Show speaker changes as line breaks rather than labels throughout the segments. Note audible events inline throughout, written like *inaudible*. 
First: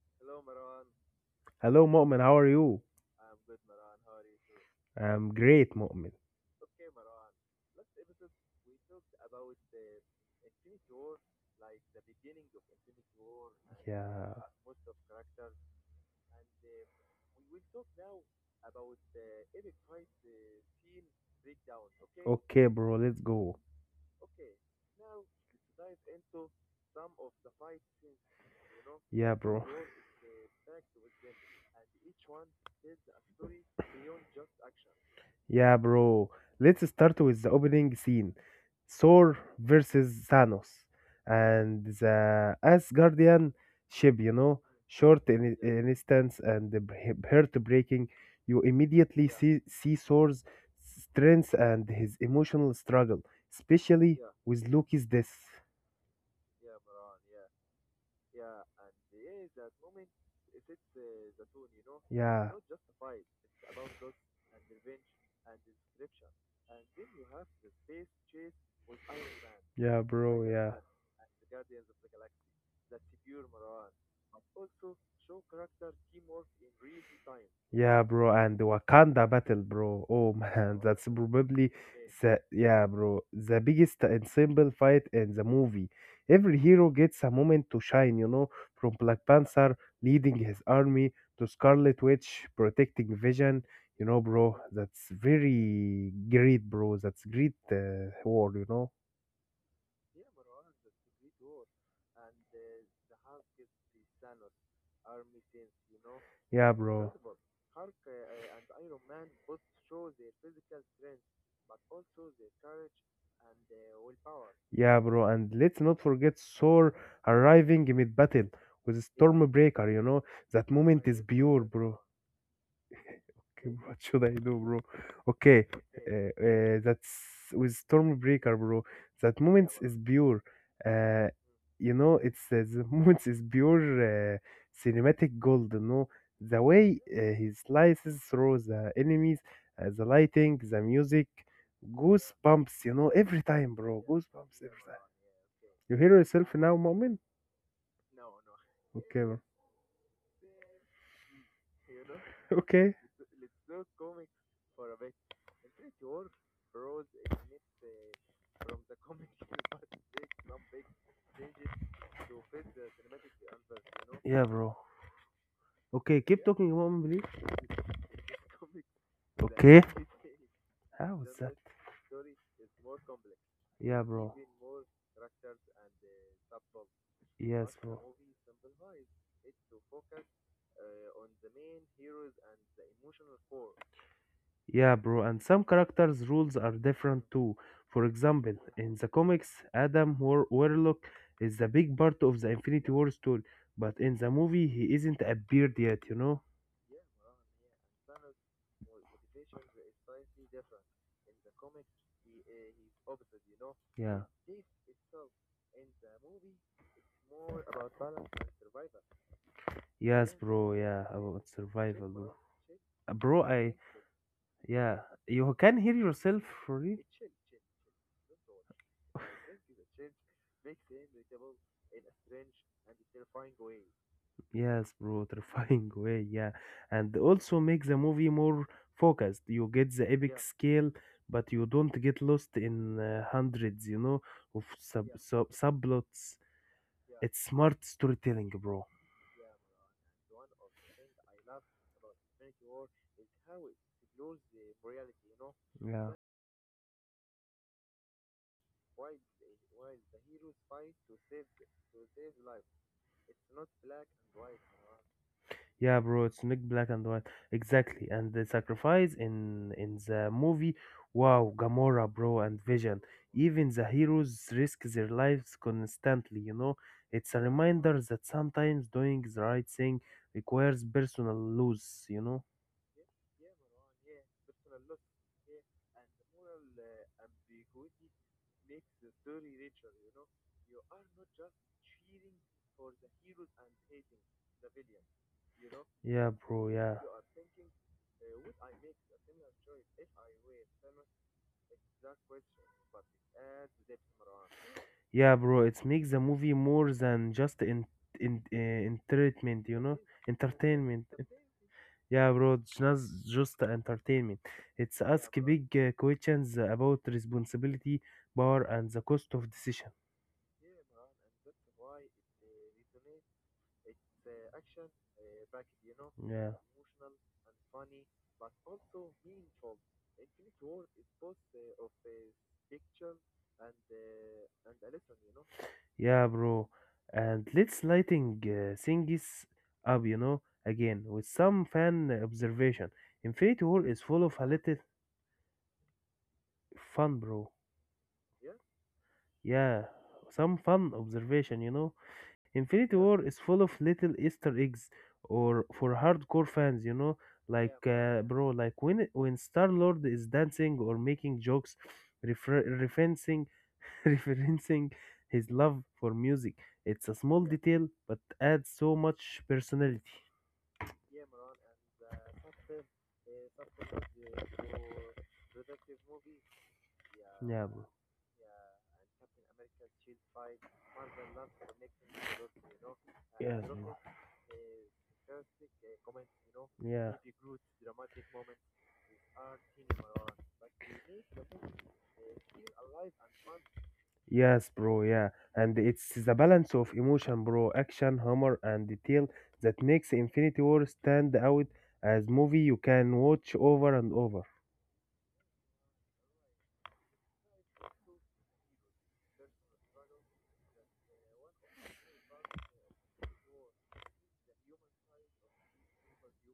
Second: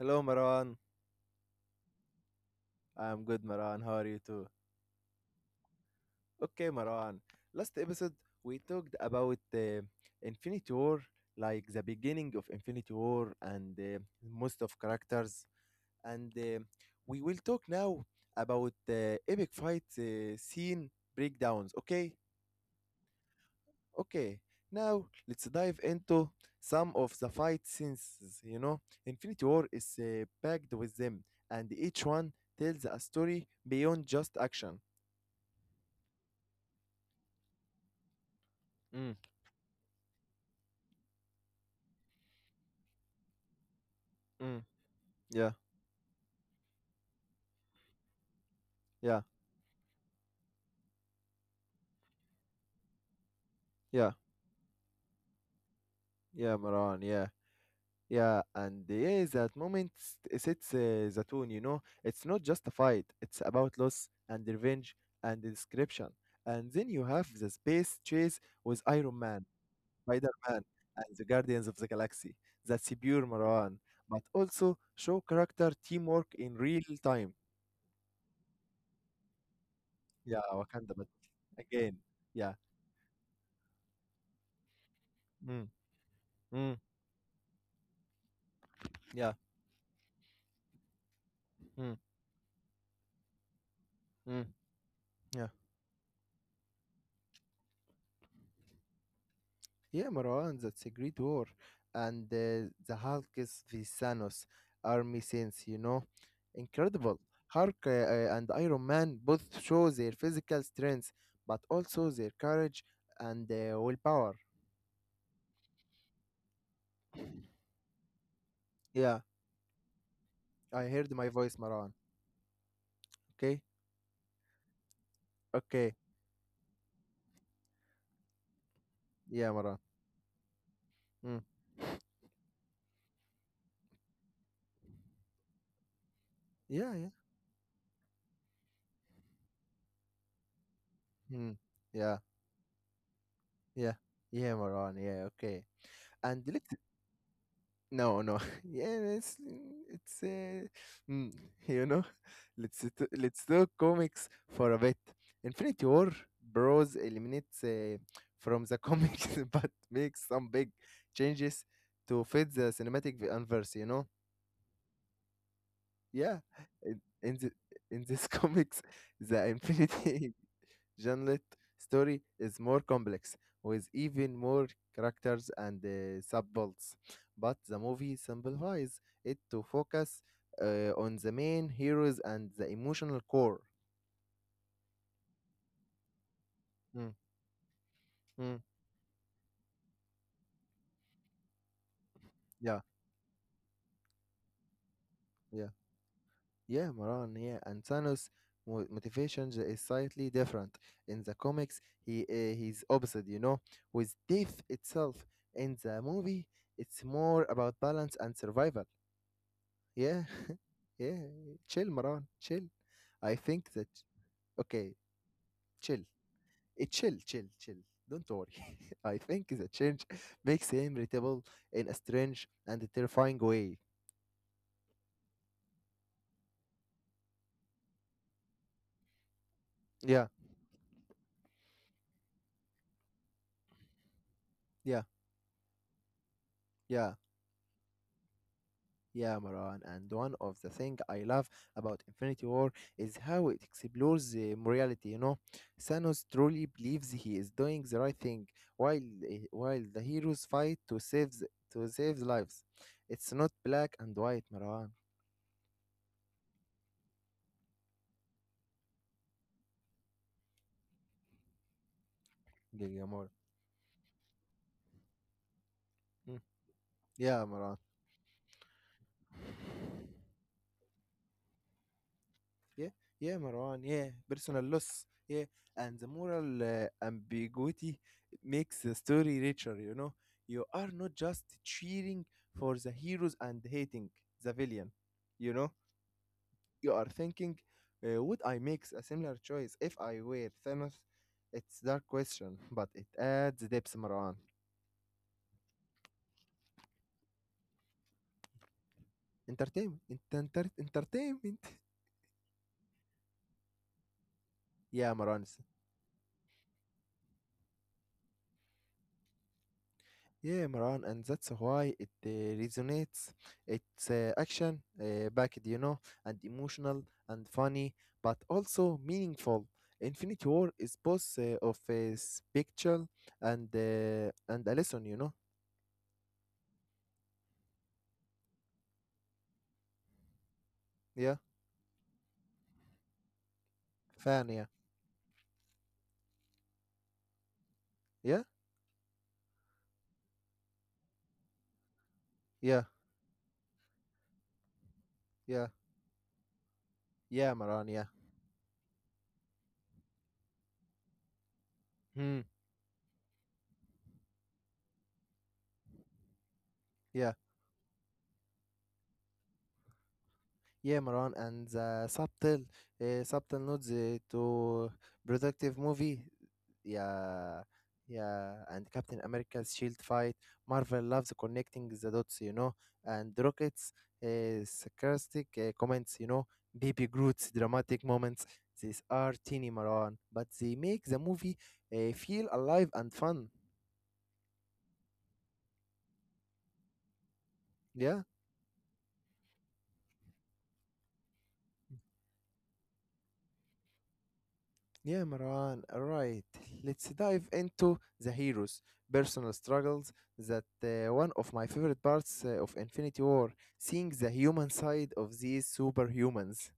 Hello Marwan,
Hello, Mu'min. How are you?
I'm good Marwan, how are you too?
I'm great, Mu'min.
Okay Marwan, last episode we talked about Infinity War, like the beginning of Infinity War and
Yeah.
most of characters and we will talk now about the epic fight scene breakdowns, okay?
Okay, bro. Let's go.
Okay, now let's dive into some of the fight scenes. You know, Infinity
Yeah,
War
bro.
is packed with them, and each one tells a story beyond just action.
Yeah, bro. Let's start with the opening scene.
Mm,
Thor versus Thanos and the Asgardian ship, you
mm,
know,
yeah,
short in instance and heartbreaking. You
yeah,
immediately see Thor's strength and his emotional struggle,
yeah,
especially with Loki's death.
yeah, Maran, yeah, yeah, and yeah, that moment sets the tone. You know, it's not just a
Yeah,
fight; it's about loss and revenge and description. And then you have the space chase with Iron Man
yeah,
Spider-Man
bro, yeah.
and the Guardians of the Galaxy. That's pure Marwan, but also show character teamwork in real time.
Yeah, bro, and the Wakanda battle, bro.
Yeah,
Oh *laughs*
Wakanda, but
man, that's
again,
probably
yeah,
the biggest and simple fight in
mm,
the movie.
mm,
Every hero gets a moment to shine, you know, from
yeah,
Black Panther leading his army to
mm,
Scarlet Witch protecting Vision. You
mm,
know, bro, that's
yeah,
very great, bro. That's great war, you know.
yeah, Marwan. That's a great war, and the Hulk is the Thanos army sense, you know,
Yeah,
incredible.
bro.
Hulk and Iron Man both show their physical strength, but also their courage and willpower.
Yeah, bro, and let's not forget Thor arriving mid battle
Yeah,
with Stormbreaker, you know.
I
That
heard my
moment is
voice,
pure,
Marwan.
bro.
Okay.
*laughs* What should I do, *laughs* bro? Okay,
Okay.
uh, that's with Stormbreaker, bro.
Yeah,
That
Maran.
moments is pure.
Mm.
Uh, you know, it's the *laughs* moments is pure cinematic gold. You know, the
Yeah, yeah.
way he slices through the enemies, the lighting, the music,
Mm. Yeah,
goosebumps. You know, every
yeah.
time, bro,
Yeah,
goosebumps
Maran.
every
Yeah,
time.
okay.
You
And
hear
let
yourself now, moment?
No, no. *laughs* Yeah, it's
Okay, bro.
it's mm, *laughs* you know, *laughs* let's
*laughs*
t-
Okay.
let's do comics for a bit. Infinity War Bros eliminates from the comics *laughs* but makes some big changes to fit the cinematic universe, you know?
Yeah, bro.
Yeah.
Okay, keep talking,
In,
moment,
in the
please.
in this *laughs* comics, the
Okay.
Infinity
How
Janet's
is that?
story is more complex, with
Yeah,
even
bro.
more characters and subplots, but the
Yes,
movie
bro.
simplifies it to focus on the main heroes and the emotional core.
Yeah, bro. And some characters' rules are
Mm,
different too. For
mm,
example, in the comics, Warlock is the big part of
yeah,
the Infinity War story, but in the movie, he isn't
yeah,
appeared yet. You know?
yeah, Maran, yeah, and Thanos' motivation is slightly different. In the comics, he's opposite, you know, with
Yeah.
death itself. In the movie, it's more about balance and survival. Yeah,
Yes,
*laughs*
bro.
yeah.
Yeah, about
Chill, Maran.
survival,
Chill.
bro.
I think
Bro,
that
I.
okay.
Yeah, you
Chill.
can hear yourself,
It
for
chill,
real?
chill, chill. Don't worry. *laughs* I think the change *laughs* makes him irritable in a strange and terrifying way.
Yes, bro, *laughs* terrifying way, yeah. And also make the movie more focused. You get
Yeah,
the Yeah, epic scale, but you don't get lost in hundreds, you know, of
yeah,
subplots.
yeah.
It's smart storytelling, bro.
Yeah, Maran, and one of the things I love about Infinity War is how it explores the morality. You know, Thanos
Yeah.
truly believes he is doing the right thing, while while the heroes fight to save lives. It's not black and white, Maran.
Yeah, bro, it's Nick Black and White. Exactly. And the sacrifice in the movie, wow, Gamora, bro, and
Gilgamore.
Vision. Even the heroes risk their lives
Mm.
constantly, you know?
Yeah,
It's a
Maran.
reminder that sometimes doing the right thing requires personal loss, you know?
Yeah, yeah, Marwan. Yeah, personal loss. Yeah, and the moral ambiguity makes the story richer. You know, you are not just cheering for the heroes and hating the villain. You know,
Yeah,
you
bro,
are
yeah.
thinking, would I make a similar choice if I were Thanos? It's dark question, but it adds depth, Marwan.
Yeah, bro, it makes the movie more than just entertainment, you know? Entertainment.
Entertainment. *laughs*
Yeah, bro, it's not just entertainment.
Yeah,
It's
Marwan.
ask big questions about responsibility, power, and the cost of decision.
Yeah, Maran, and that's why it resonates. It's action backed, you know, and
Yeah,
emotional and funny, but also meaningful. Infinity War is both of a spectral and and a lesson, you know.
yeah, bro. And let's lighting things up, you know,
Yeah,
again with some fan observation. Infinity War is
fan,
full
yeah,
of a little fun, bro.
yeah,
Yeah, some fun observation, you know.
yeah,
Infinity War is full of little Easter eggs
yeah,
or for hardcore fans, you know,
yeah, Maran, yeah,
like bro, like when Star-Lord is dancing or making jokes
hmm,
referencing *laughs* referencing his love for music. It's
yeah.
a small detail but adds so much personality.
Yeah, Maran, and the subtle nods to productive movie. Yeah,
Yeah, bro.
yeah, and Captain America's shield fight. Marvel loves connecting the dots, you know, and
Yes,
Rocket's
bro. Drama
sarcastic comments, you know, Baby
Yeah.
Groot's dramatic moments. These are teeny Maran, but they make the movie feel alive and fun.
Yes, bro, yeah. And it's the balance of emotion, bro,
Yeah.
action, humor, and detail that makes Infinity War stand out as movie you can watch over and over.
Yeah, Marwan, right. Let's dive into the heroes' personal struggles. That one of my favorite parts of Infinity War, seeing the human side of these superhumans.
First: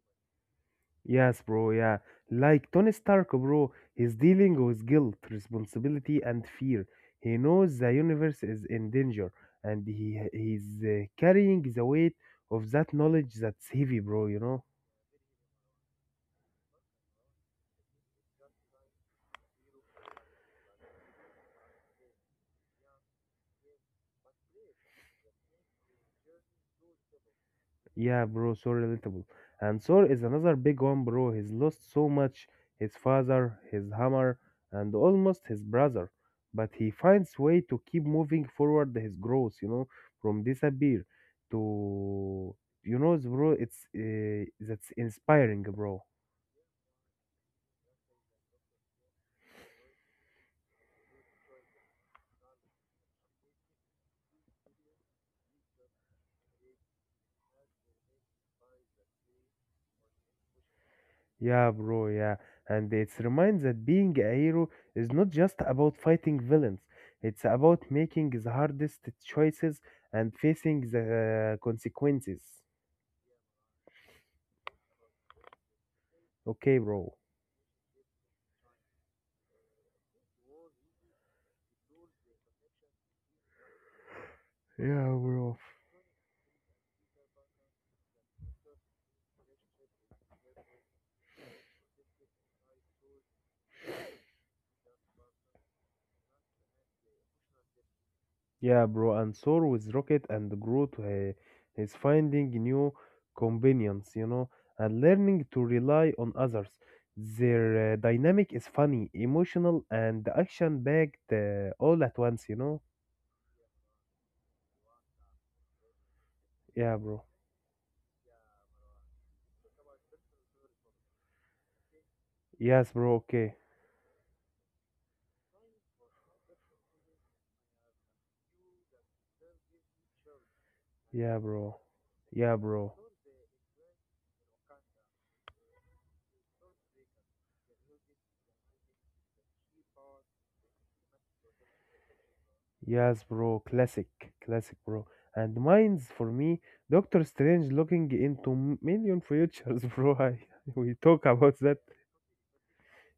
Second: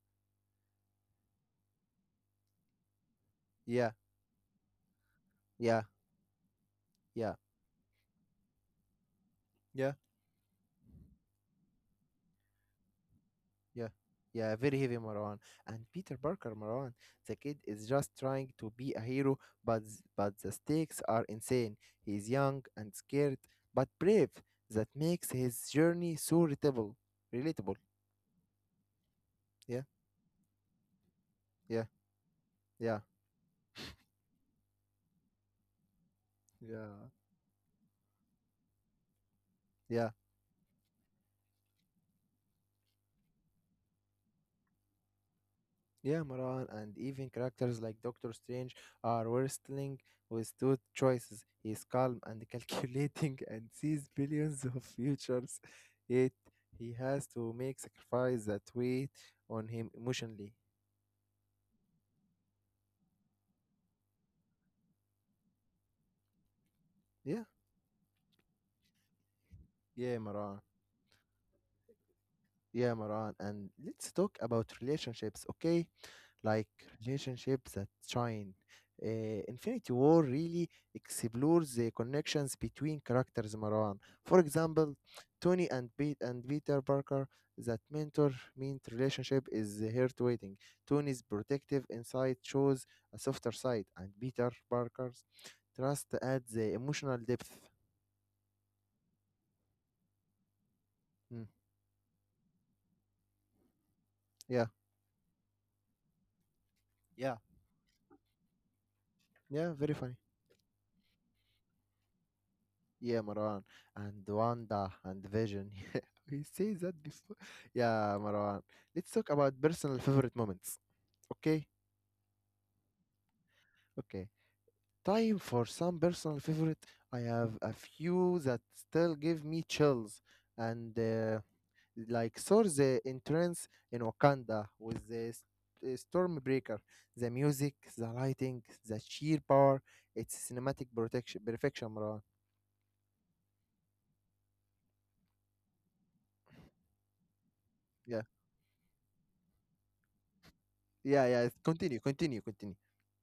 Yes, bro, yeah. Like Tony Stark, bro,
Yeah,
he's dealing with guilt,
yeah,
responsibility, and fear.
yeah,
He knows the universe is in danger, and
yeah,
he's carrying the weight of that knowledge that's
yeah,
heavy, bro, you
yeah.
know?
Very heavy, Marwan. And Peter Parker, Marwan, the kid is just trying to be a hero, but but the stakes are insane. He's young and scared, but brave. That makes his journey so relatable. Relatable.
Yeah, bro, so relatable.
Yeah,
And Sor is another big one, bro. He's
yeah,
lost so much his
yeah.
father, his hammer, and almost his brother. But he
Yeah,
finds way to keep moving forward his growth, you know,
yeah,
from disappear to, you know, bro, it's that's inspiring, bro.
yeah, Maran, and even characters like Doctor Strange are wrestling with two choices. He's calm and *laughs* calculating and sees billions of futures, yet he has to make sacrifice that weight on him emotionally.
Yeah, bro, yeah. And it's reminds that being a hero is not just about fighting villains.
Yeah,
It's about making the hardest choices
yeah,
and
Maran,
facing the consequences.
yeah, Maran, and let's talk about relationships, okay? Like
Okay, bro.
relationships that shine. Infinity War really explores the connections between characters, Marwan. For example,
Yeah, bro.
Tony and Peter Parker, that mentor meant relationship is the heart waiting. Tony's protective insight shows a softer side, and Peter Parker's trust adds the emotional depth.
Yeah, bro. And soar with Rocket and Groot, to
Mm,
he's finding new companions, you know,
yeah,
and learning to rely on others.
yeah.
Their dynamic is funny,
Yeah,
emotional,
very funny.
and action packed all at once, you know.
Yeah, Marwan and Wanda and Vision. *laughs* Yeah, we say that
Yeah, bro.
before. Yeah, Marwan. Let's talk about personal favorite moments. Okay?
Yes, bro. Okay.
Okay. Time for some personal favorite. I have a few that still give me chills. And
Yeah, bro.
like
Yeah,
saw
bro.
the entrance in Wakanda with the Stormbreaker, the music, the lighting, the sheer power. It's cinematic protection perfection, Marwan.
Yes, bro. Classic. Classic, bro. And mine's for me, Doctor Strange looking
Yeah.
into million futures, *laughs* bro. I, we
Yeah,
talk
yeah.
about that.
Continue, continue, continue.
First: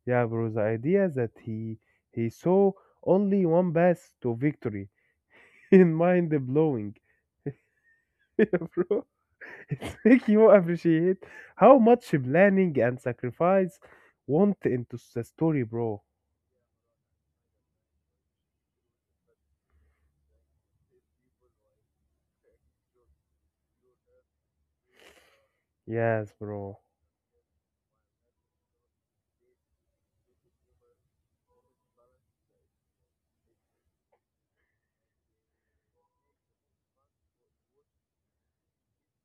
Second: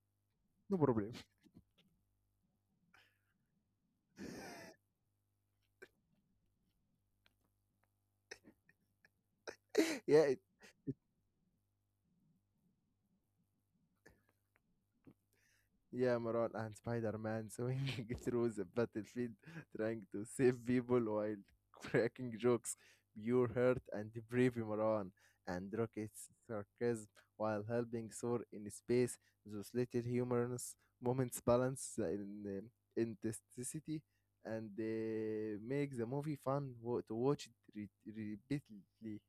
Yeah, bro, the
No
idea
problem.
that he saw only one path to victory *laughs* in mind blowing. *laughs* Yeah, bro, it
Yeah,
make
it,
you appreciate how much planning and sacrifice went into the story, bro.
yeah, Maran and Spider-Man swinging *laughs* through the battlefield, trying to save people while cracking jokes, pure hurt and bravery, Maran, and Rocket's
Yes, bro.
sarcasm while helping Thor in space. Those little humorous moments balance the intensity and make the movie fun to watch it repeatedly.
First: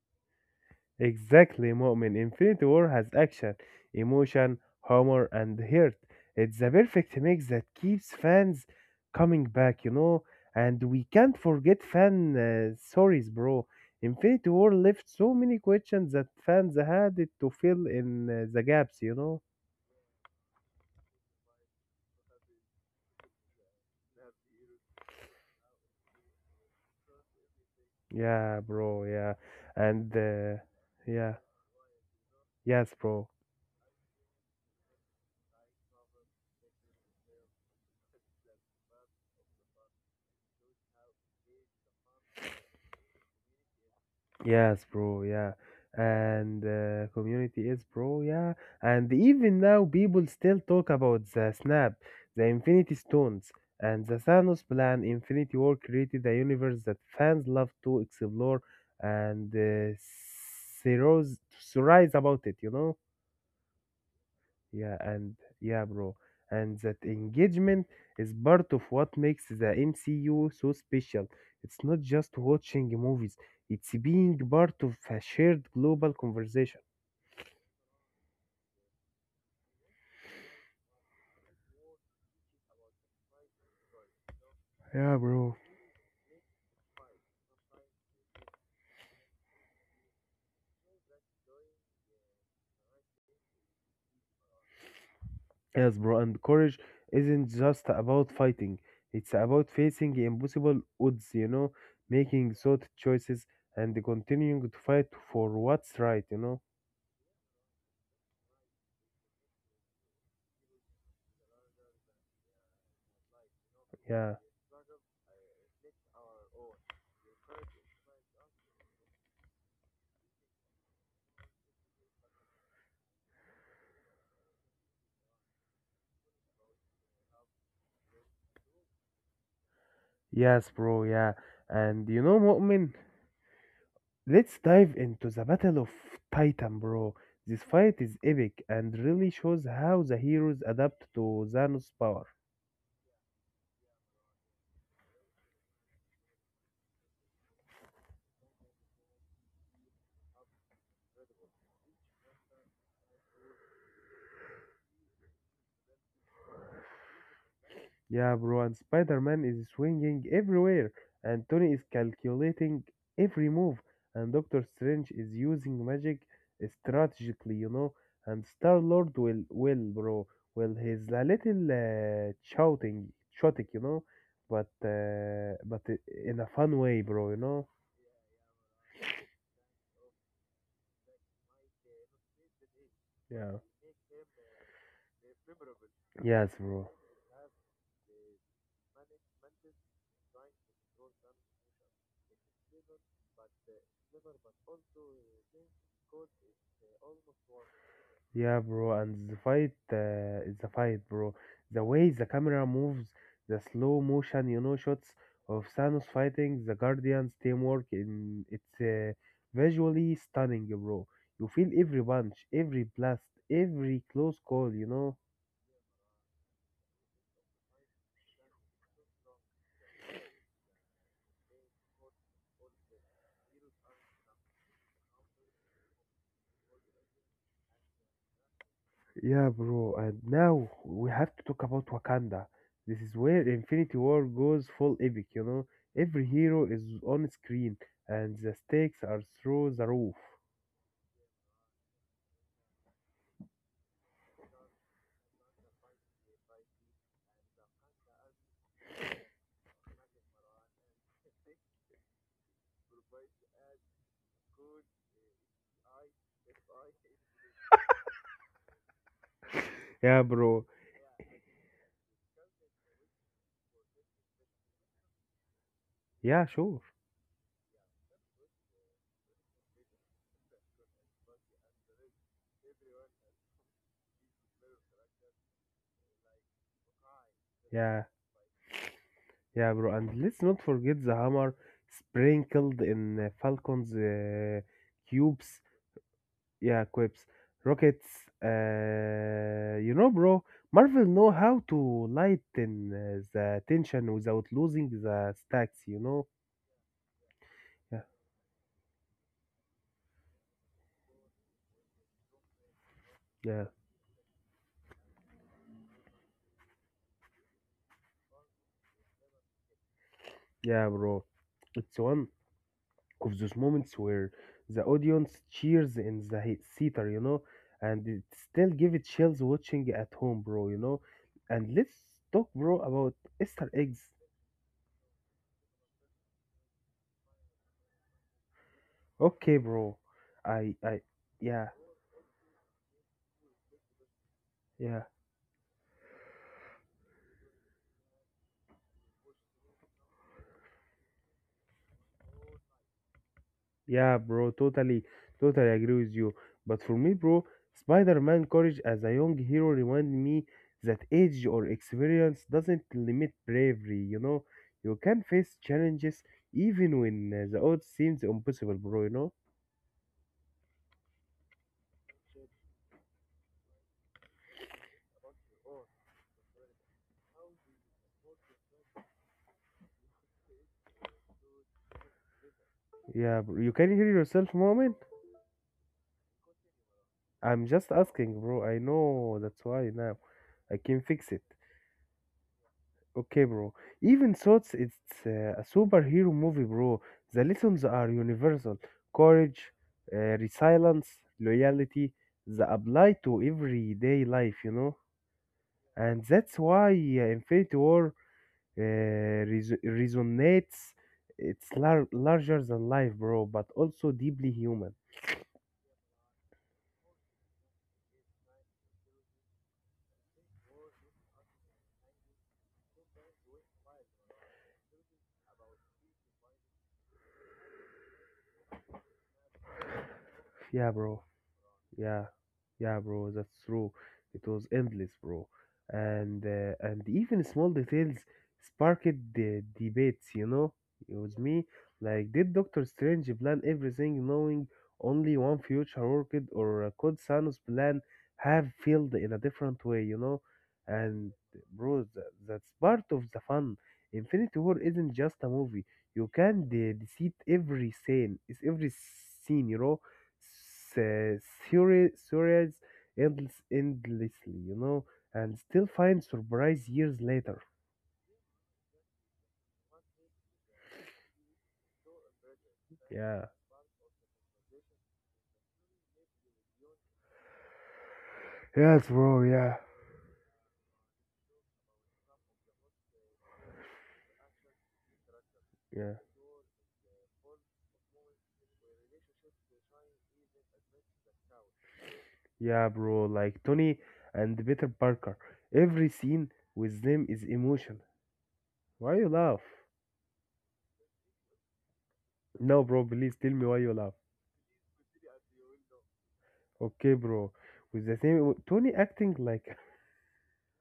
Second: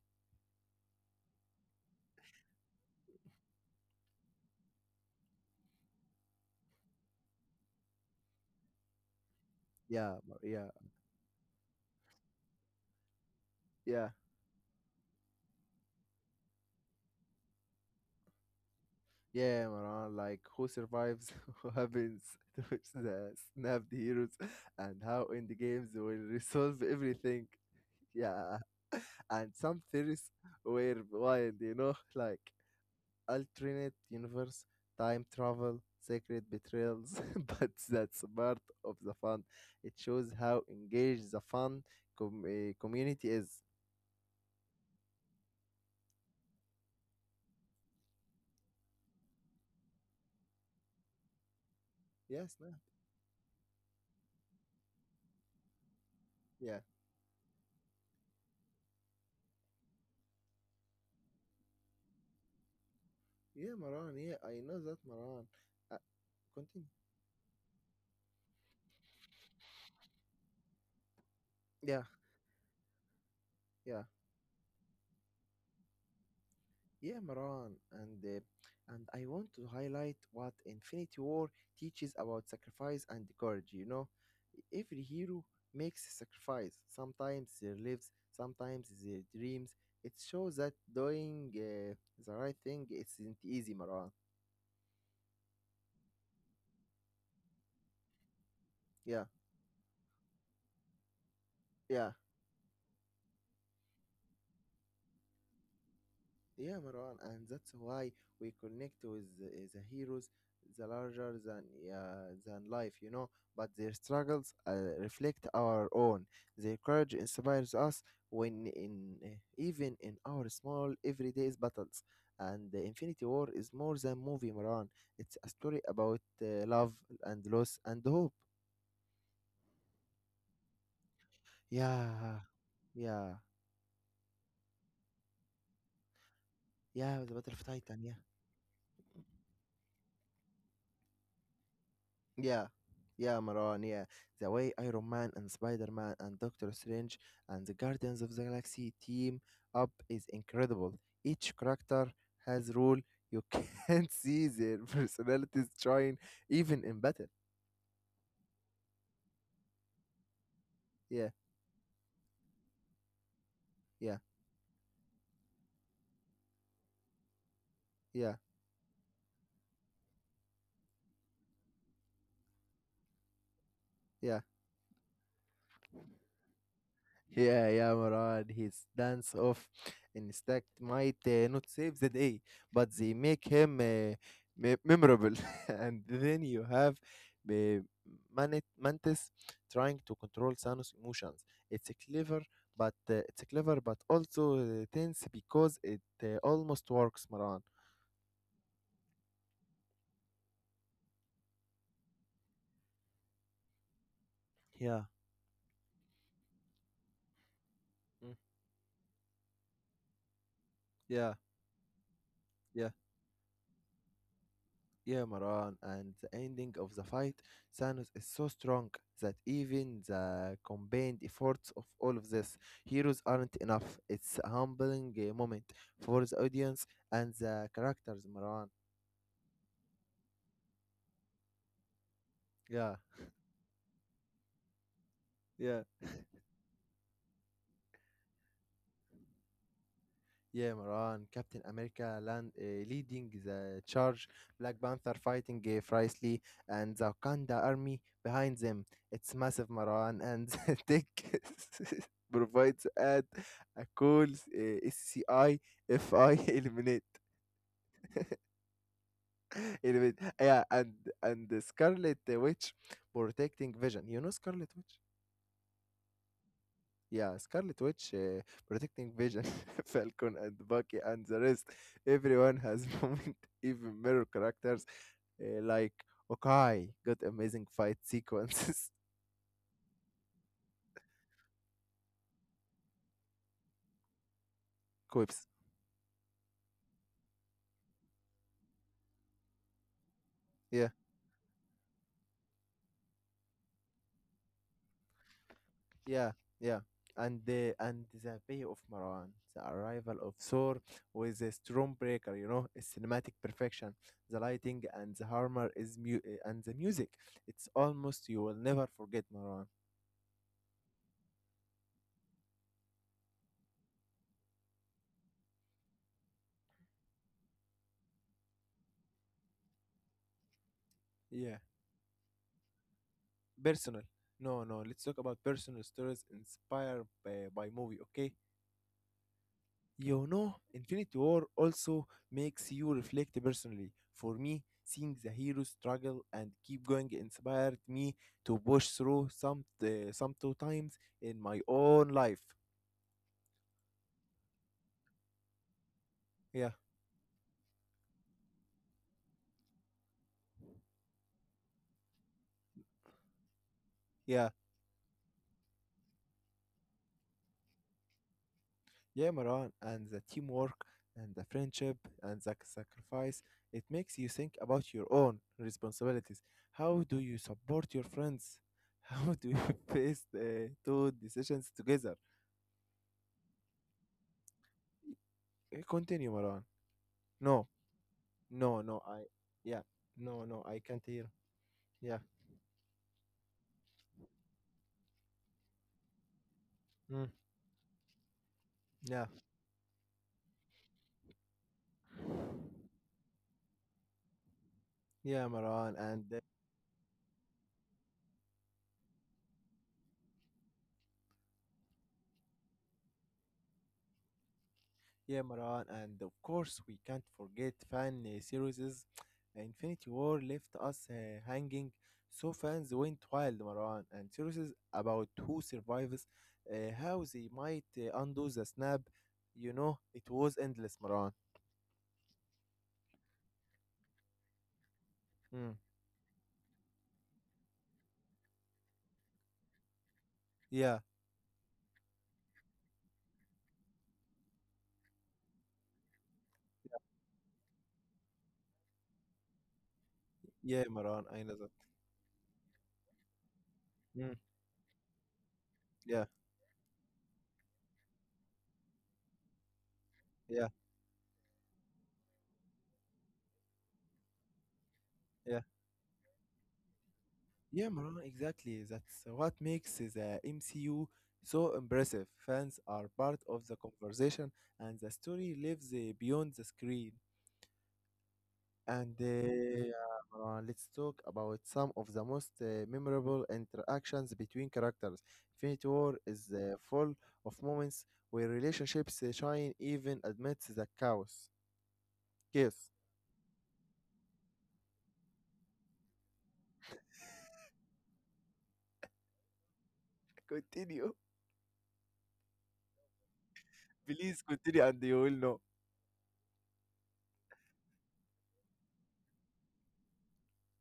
Exactly, Mu'min. Infinity War has action, emotion, humor, and heart. It's the perfect mix that keeps fans coming back, you
Yeah,
know.
Yeah,
And we can't forget fan stories, bro.
yeah.
Infinity War left so many questions that fans had it to fill in the gaps, you know.
Yeah, Maran, like who survives, *laughs* who happens to which the snapped heroes, and how end games will resolve everything. Yeah,
Yeah, bro. Yeah,
and some
and
theories
uh,
were
yeah,
wild, you know, *laughs* like
yes, bro.
alternate universe, time travel, secret betrayals. *laughs* But that's part of the fun. It shows how engaged the fun community is.
Yes, bro. Yeah. And community is, bro. Yeah. And even now, people still talk about the snap, the
Yes, no,
Infinity Stones, and the Thanos plan. Infinity War created a
yeah,
universe that fans love to explore and theorize about it, you know?
yeah, Maran, yeah, I know that,
Yeah, and
Maran.
yeah,
Uh,
bro. And
Continue.
that engagement is part of what makes the MCU so special. It's not
Yeah.
just watching movies, it's
Yeah,
being part of a shared global conversation.
yeah, Maran, and and I want to highlight what Infinity War teaches about sacrifice and courage. You know, every
Yeah,
hero
bro.
makes a sacrifice. Sometimes their lives, sometimes their dreams. It shows that doing the right thing isn't easy, Maran.
Yes, bro, and courage isn't just about fighting.
Yeah,
It's about facing impossible odds, you know,
yeah.
making thought choices and continuing to fight for what's right, you know?
Yeah, Marwan, and that's why we connect with the heroes, the larger than life, you know. But their
Yeah.
struggles reflect our own. Their courage inspires us when in even in our small everyday battles. And the Infinity War is more than movie, Marwan. It's a story about love and loss and hope.
Yes, bro, yeah. And you know,
Yeah,
Mu'min?
yeah,
Let's dive into the Battle of Titan, bro.
yeah. The
This
Battle of
fight
Titan.
is
Yeah.
epic and really shows how the heroes adapt to Thanos' power.
Yeah, yeah, Maran, yeah. The way Iron Man and Spider Man and Doctor Strange and the Guardians of the Galaxy team up is incredible. Each character has role you can't *laughs* see their personalities shine even in battle.
Yeah, bro, and Spider Man is swinging everywhere,
Yeah,
and Tony is calculating every move,
yeah,
and Doctor Strange is using magic strategically, you know. And
yeah,
Star Lord will, he's a little shouting, shouting, you know,
yeah.
but in a fun way, bro, you know.
Yeah, yeah, Moran. His dance off instinct might not save the day, but they make
Yeah.
him memorable. *laughs* And
Yes,
then you
bro.
have uh, Mantis trying to control Thanos' emotions. It's a clever, it's a clever, but also tense because it almost works, Moran.
Yeah, bro. And the fight, it's a fight, bro. The way the camera moves, the slow motion, you know, shots
Yeah,
of Thanos fighting the Guardians' teamwork,
mm,
in it's visually stunning, bro.
yeah,
You feel every punch, every
yeah.
blast, every close call, you know.
Yeah, Maran, and the ending of the fight, Thanos is so strong that even the combined efforts of all of this heroes aren't enough. It's a humbling moment for the audience and the characters, Maran.
Yeah, bro. And now we have to talk about Wakanda. This
Yeah,
is where Infinity War goes full epic, you know.
yeah.
Every hero is on screen, and the stakes are through the roof.
Yeah, Maran, Captain America leading the charge, Black Panther fighting Fricely, and the Wakanda army behind them. It's massive, Maran, and *laughs* the Tech *laughs* provides add a cool SCI FI *laughs* eliminate.
Yeah, bro.
Yeah, and the Scarlet Witch protecting Vision. You know Scarlet Witch?
Yeah, sure.
Yeah, Scarlet Witch protecting Vision, *laughs* Falcon, and Bucky, and the rest. Everyone has *laughs* moment, even mirror characters like Okai got amazing
Yeah,
fight sequences,
yeah, bro. And let's not forget the hammer sprinkled in Falcon's
*laughs* quips.
cubes. Yeah, quips, rockets. You know, bro.
Yeah,
Marvel know how to lighten the tension without losing the stacks. You know.
yeah, yeah. And the
Yeah,
and the Bay of Marwan, the arrival of Thor with a Stormbreaker. You know, a cinematic
yeah,
perfection. The lighting and the armor is and the music. It's almost you will never forget Marwan.
yeah, bro. It's one of those moments where the audience cheers in the theater, you know, and it still give it chills watching at home, bro, you know. And let's talk, bro, about Easter eggs.
Personal. No, no. Let's talk about personal stories inspired by movie. Okay.
Okay, bro.
You know,
I, I,
Infinity War
yeah,
also makes you reflect personally. For me,
yeah.
seeing the hero struggle and keep going inspired me to push through some two times in my own life.
Yeah, bro, totally, totally agree with you.
Yeah,
But for me, bro, Spider-Man courage as a young hero remind me that age or experience doesn't limit bravery, you know?
yeah.
You can face challenges even when the odds seems impossible, bro, you know?
Yeah, Maran, and the teamwork and the friendship and the sacrifice, it makes you think about your own responsibilities. How do you support your friends? *laughs* How do you *laughs* face the two decisions together?
Yeah, bro, you can hear yourself moment?
Continue, Maran.
I'm
No,
just asking, bro. I
no, no, I,
know that's
yeah,
why now.
no, no,
I
I
can
can't hear.
fix it.
Yeah,
Okay, bro. Even so, it's a superhero movie, bro.
mm,
The lessons are universal:
yeah,
courage, resilience, loyalty. They apply to everyday life, you know.
yeah, Maran,
And
and
that's why Infinity War uh, resonates. It's larger than life, bro, but also deeply human.
yeah, Maran, and of course we can't forget fan series. Infinity War left us hanging, so fans went wild, Maran, and series about who survives, how they might undo the snap. You know, it was
Yeah,
endless,
bro.
Maran.
Yeah, yeah, bro, that's true. It was endless, bro.
Mm.
And even small details sparked the debates, you know?
Yeah,
It was me. Like, did Doctor Strange plan everything knowing only one future worked, or could Thanos' plan have failed in a different way, you know?
yeah, Maran,
And,
I know that.
bro, that's part of the fun.
Mm.
Infinity War isn't just a movie. You
Yeah,
can deceit every scene. It's every scene, you know?
yeah,
se- series endless, endlessly, you know, and
yeah.
still find surprise years later.
Yeah, Maran, exactly. That's what makes the MCU so impressive. Fans are part
Yeah,
of the conversation, and the story lives beyond the screen.
Yes,
And
bro. Yeah.
Yeah, Maran, let's talk about some of the most memorable interactions between characters. Infinity
yeah,
War is full of moments where relationships shine, even amidst the chaos.
yeah,
Chaos.
bro. Like Tony and Peter Parker, every scene with them is emotion. Why you laugh?
Continue.
No, bro. Please tell me why you laugh.
Please continue, and you will know.
Okay, bro. With the same Tony acting like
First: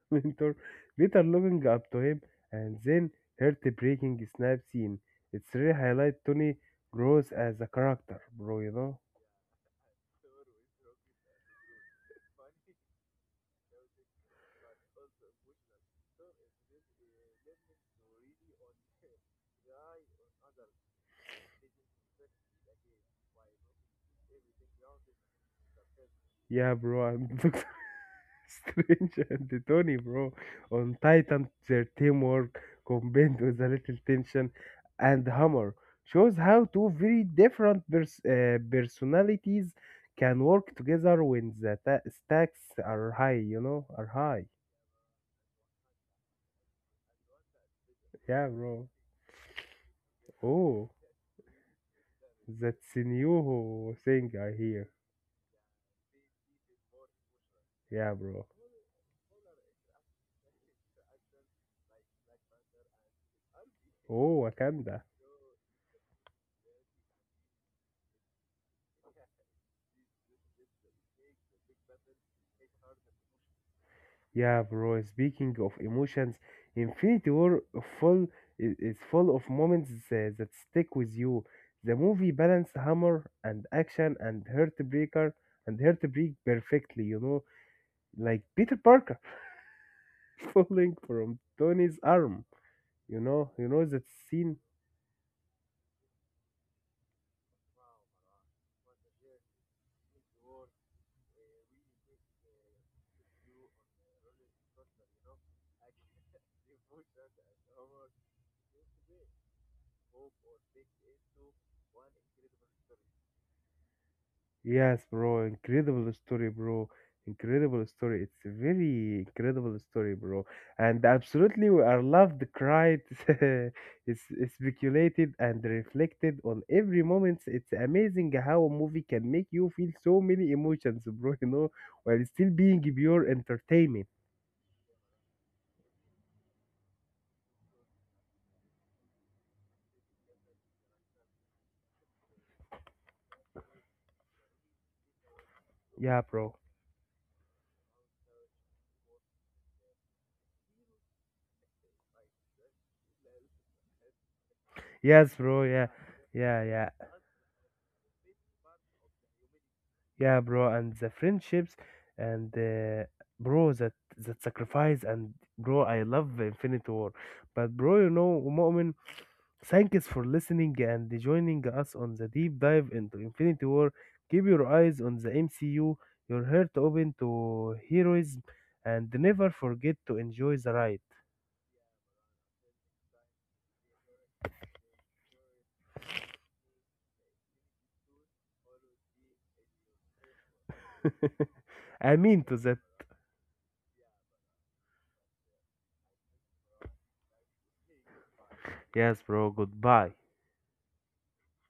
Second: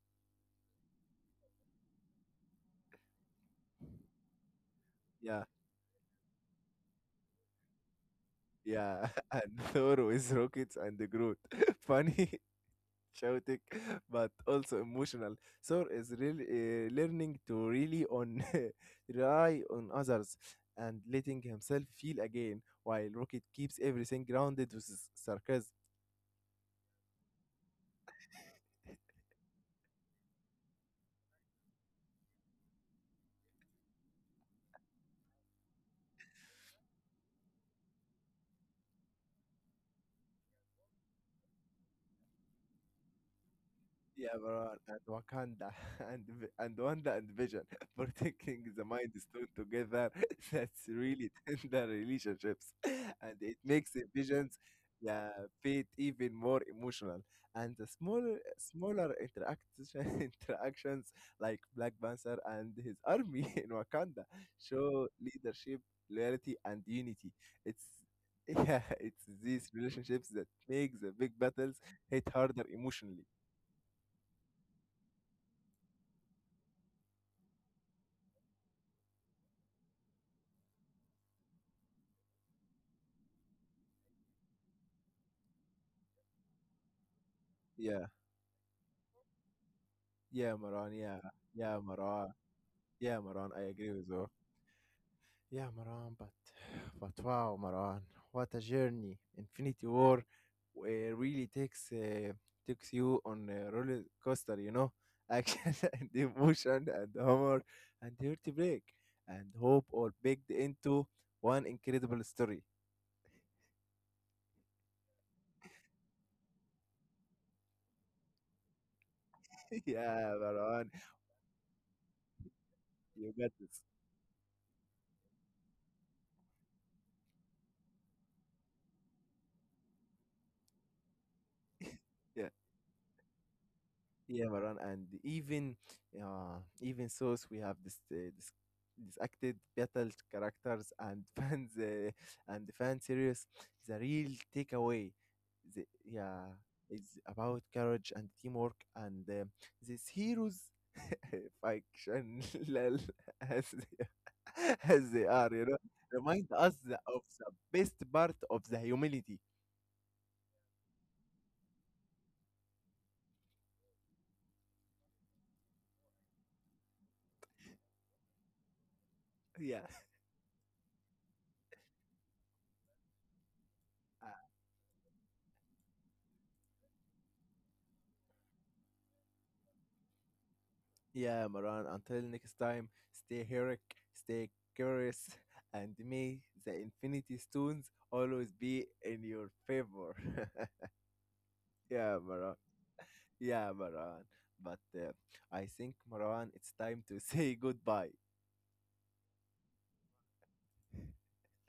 *laughs* mentor later looking up to him and then heartbreaking snap scene. It's really highlight Tony grows as a character, bro, you know?
Yeah, *laughs* and Thor with rockets and the Groot. *laughs* Funny, *laughs* chaotic, but also emotional. Thor is really learning to really on *laughs* rely on others and letting himself feel again, while Rocket keeps everything grounded with his sarcasm.
Yeah, bro, I'm *laughs* Doctor Strange and the Tony, bro. On Titan, their teamwork combined with a little tension and humor shows how two very different personalities can work together when the stacks are high, you know, are
Yeah,
high.
Barar and Wakanda *laughs* and Wanda and Vision *laughs*
Yeah,
protecting the
bro.
Mind Stone together. *laughs* That's
Oh.
really tender relationships,
That's a
*laughs* and it makes
new
the
thing I
Vision's,
hear.
yeah, fate even more emotional. And the
Yeah,
smaller
bro.
smaller interaction *laughs* interactions like Black Panther and his army *laughs* in Wakanda
Oh, Wakanda.
show leadership, loyalty, and unity. It's *laughs* yeah, it's these relationships that make the big battles hit harder emotionally.
Yeah, bro. Speaking of emotions, Infinity War full i- is full of moments that stick with you. The movie balanced humor and action and heartbreak perfectly. You know,
Yeah.
like Peter Parker
Yeah,
*laughs*
Maran.
falling
Yeah,
from
yeah,
Tony's
Maran.
arm.
Yeah, Maran. I
You know
agree
that
with you.
scene.
Yeah, Maran. But *sighs* but wow, Maran, what a journey! Infinity War uh, really takes you on a roller coaster. You know, action *laughs* and emotion and humor and heartbreak and hope all baked into one incredible story.
Yes, bro, incredible story, bro. Incredible story. It's a very incredible
*laughs*
story,
Yeah,
bro.
Maran,
And absolutely, we are loved, cried, *laughs*
you got
it's,
this.
it's speculated, and reflected on every moment. It's amazing how a movie can make you feel so many emotions, bro, you know, while
Yeah.
still being pure entertainment.
Yeah, Maran, and even source we have this this acted battle characters and *laughs* fans and the fan series. The real takeaway, the,
Yeah,
yeah,
bro.
it's about courage and teamwork and these heroes *laughs* fiction *laughs* lol, as they, *laughs* as they
Yes,
are,
bro.
you know,
Yeah,
remind
yeah,
us
yeah.
of the best part of the humanity.
Yeah, bro, and the friendships and bro, that sacrifice, and bro, I love Infinity War, but bro, you know, Mu'min,
Yeah.
thanks for listening and joining us on the deep dive into Infinity War. Keep
*laughs*
your eyes on the MCU, your heart open to heroism, and never forget to enjoy the ride.
Yeah, Maran, until next time, stay heroic, stay curious, and may the infinity stones always be in your favor. *laughs*
*laughs*
Yeah,
I mean
Maran.
to that.
Yeah, Maran. But I think, Maran, it's time to *laughs* say goodbye.
Yes, bro, goodbye.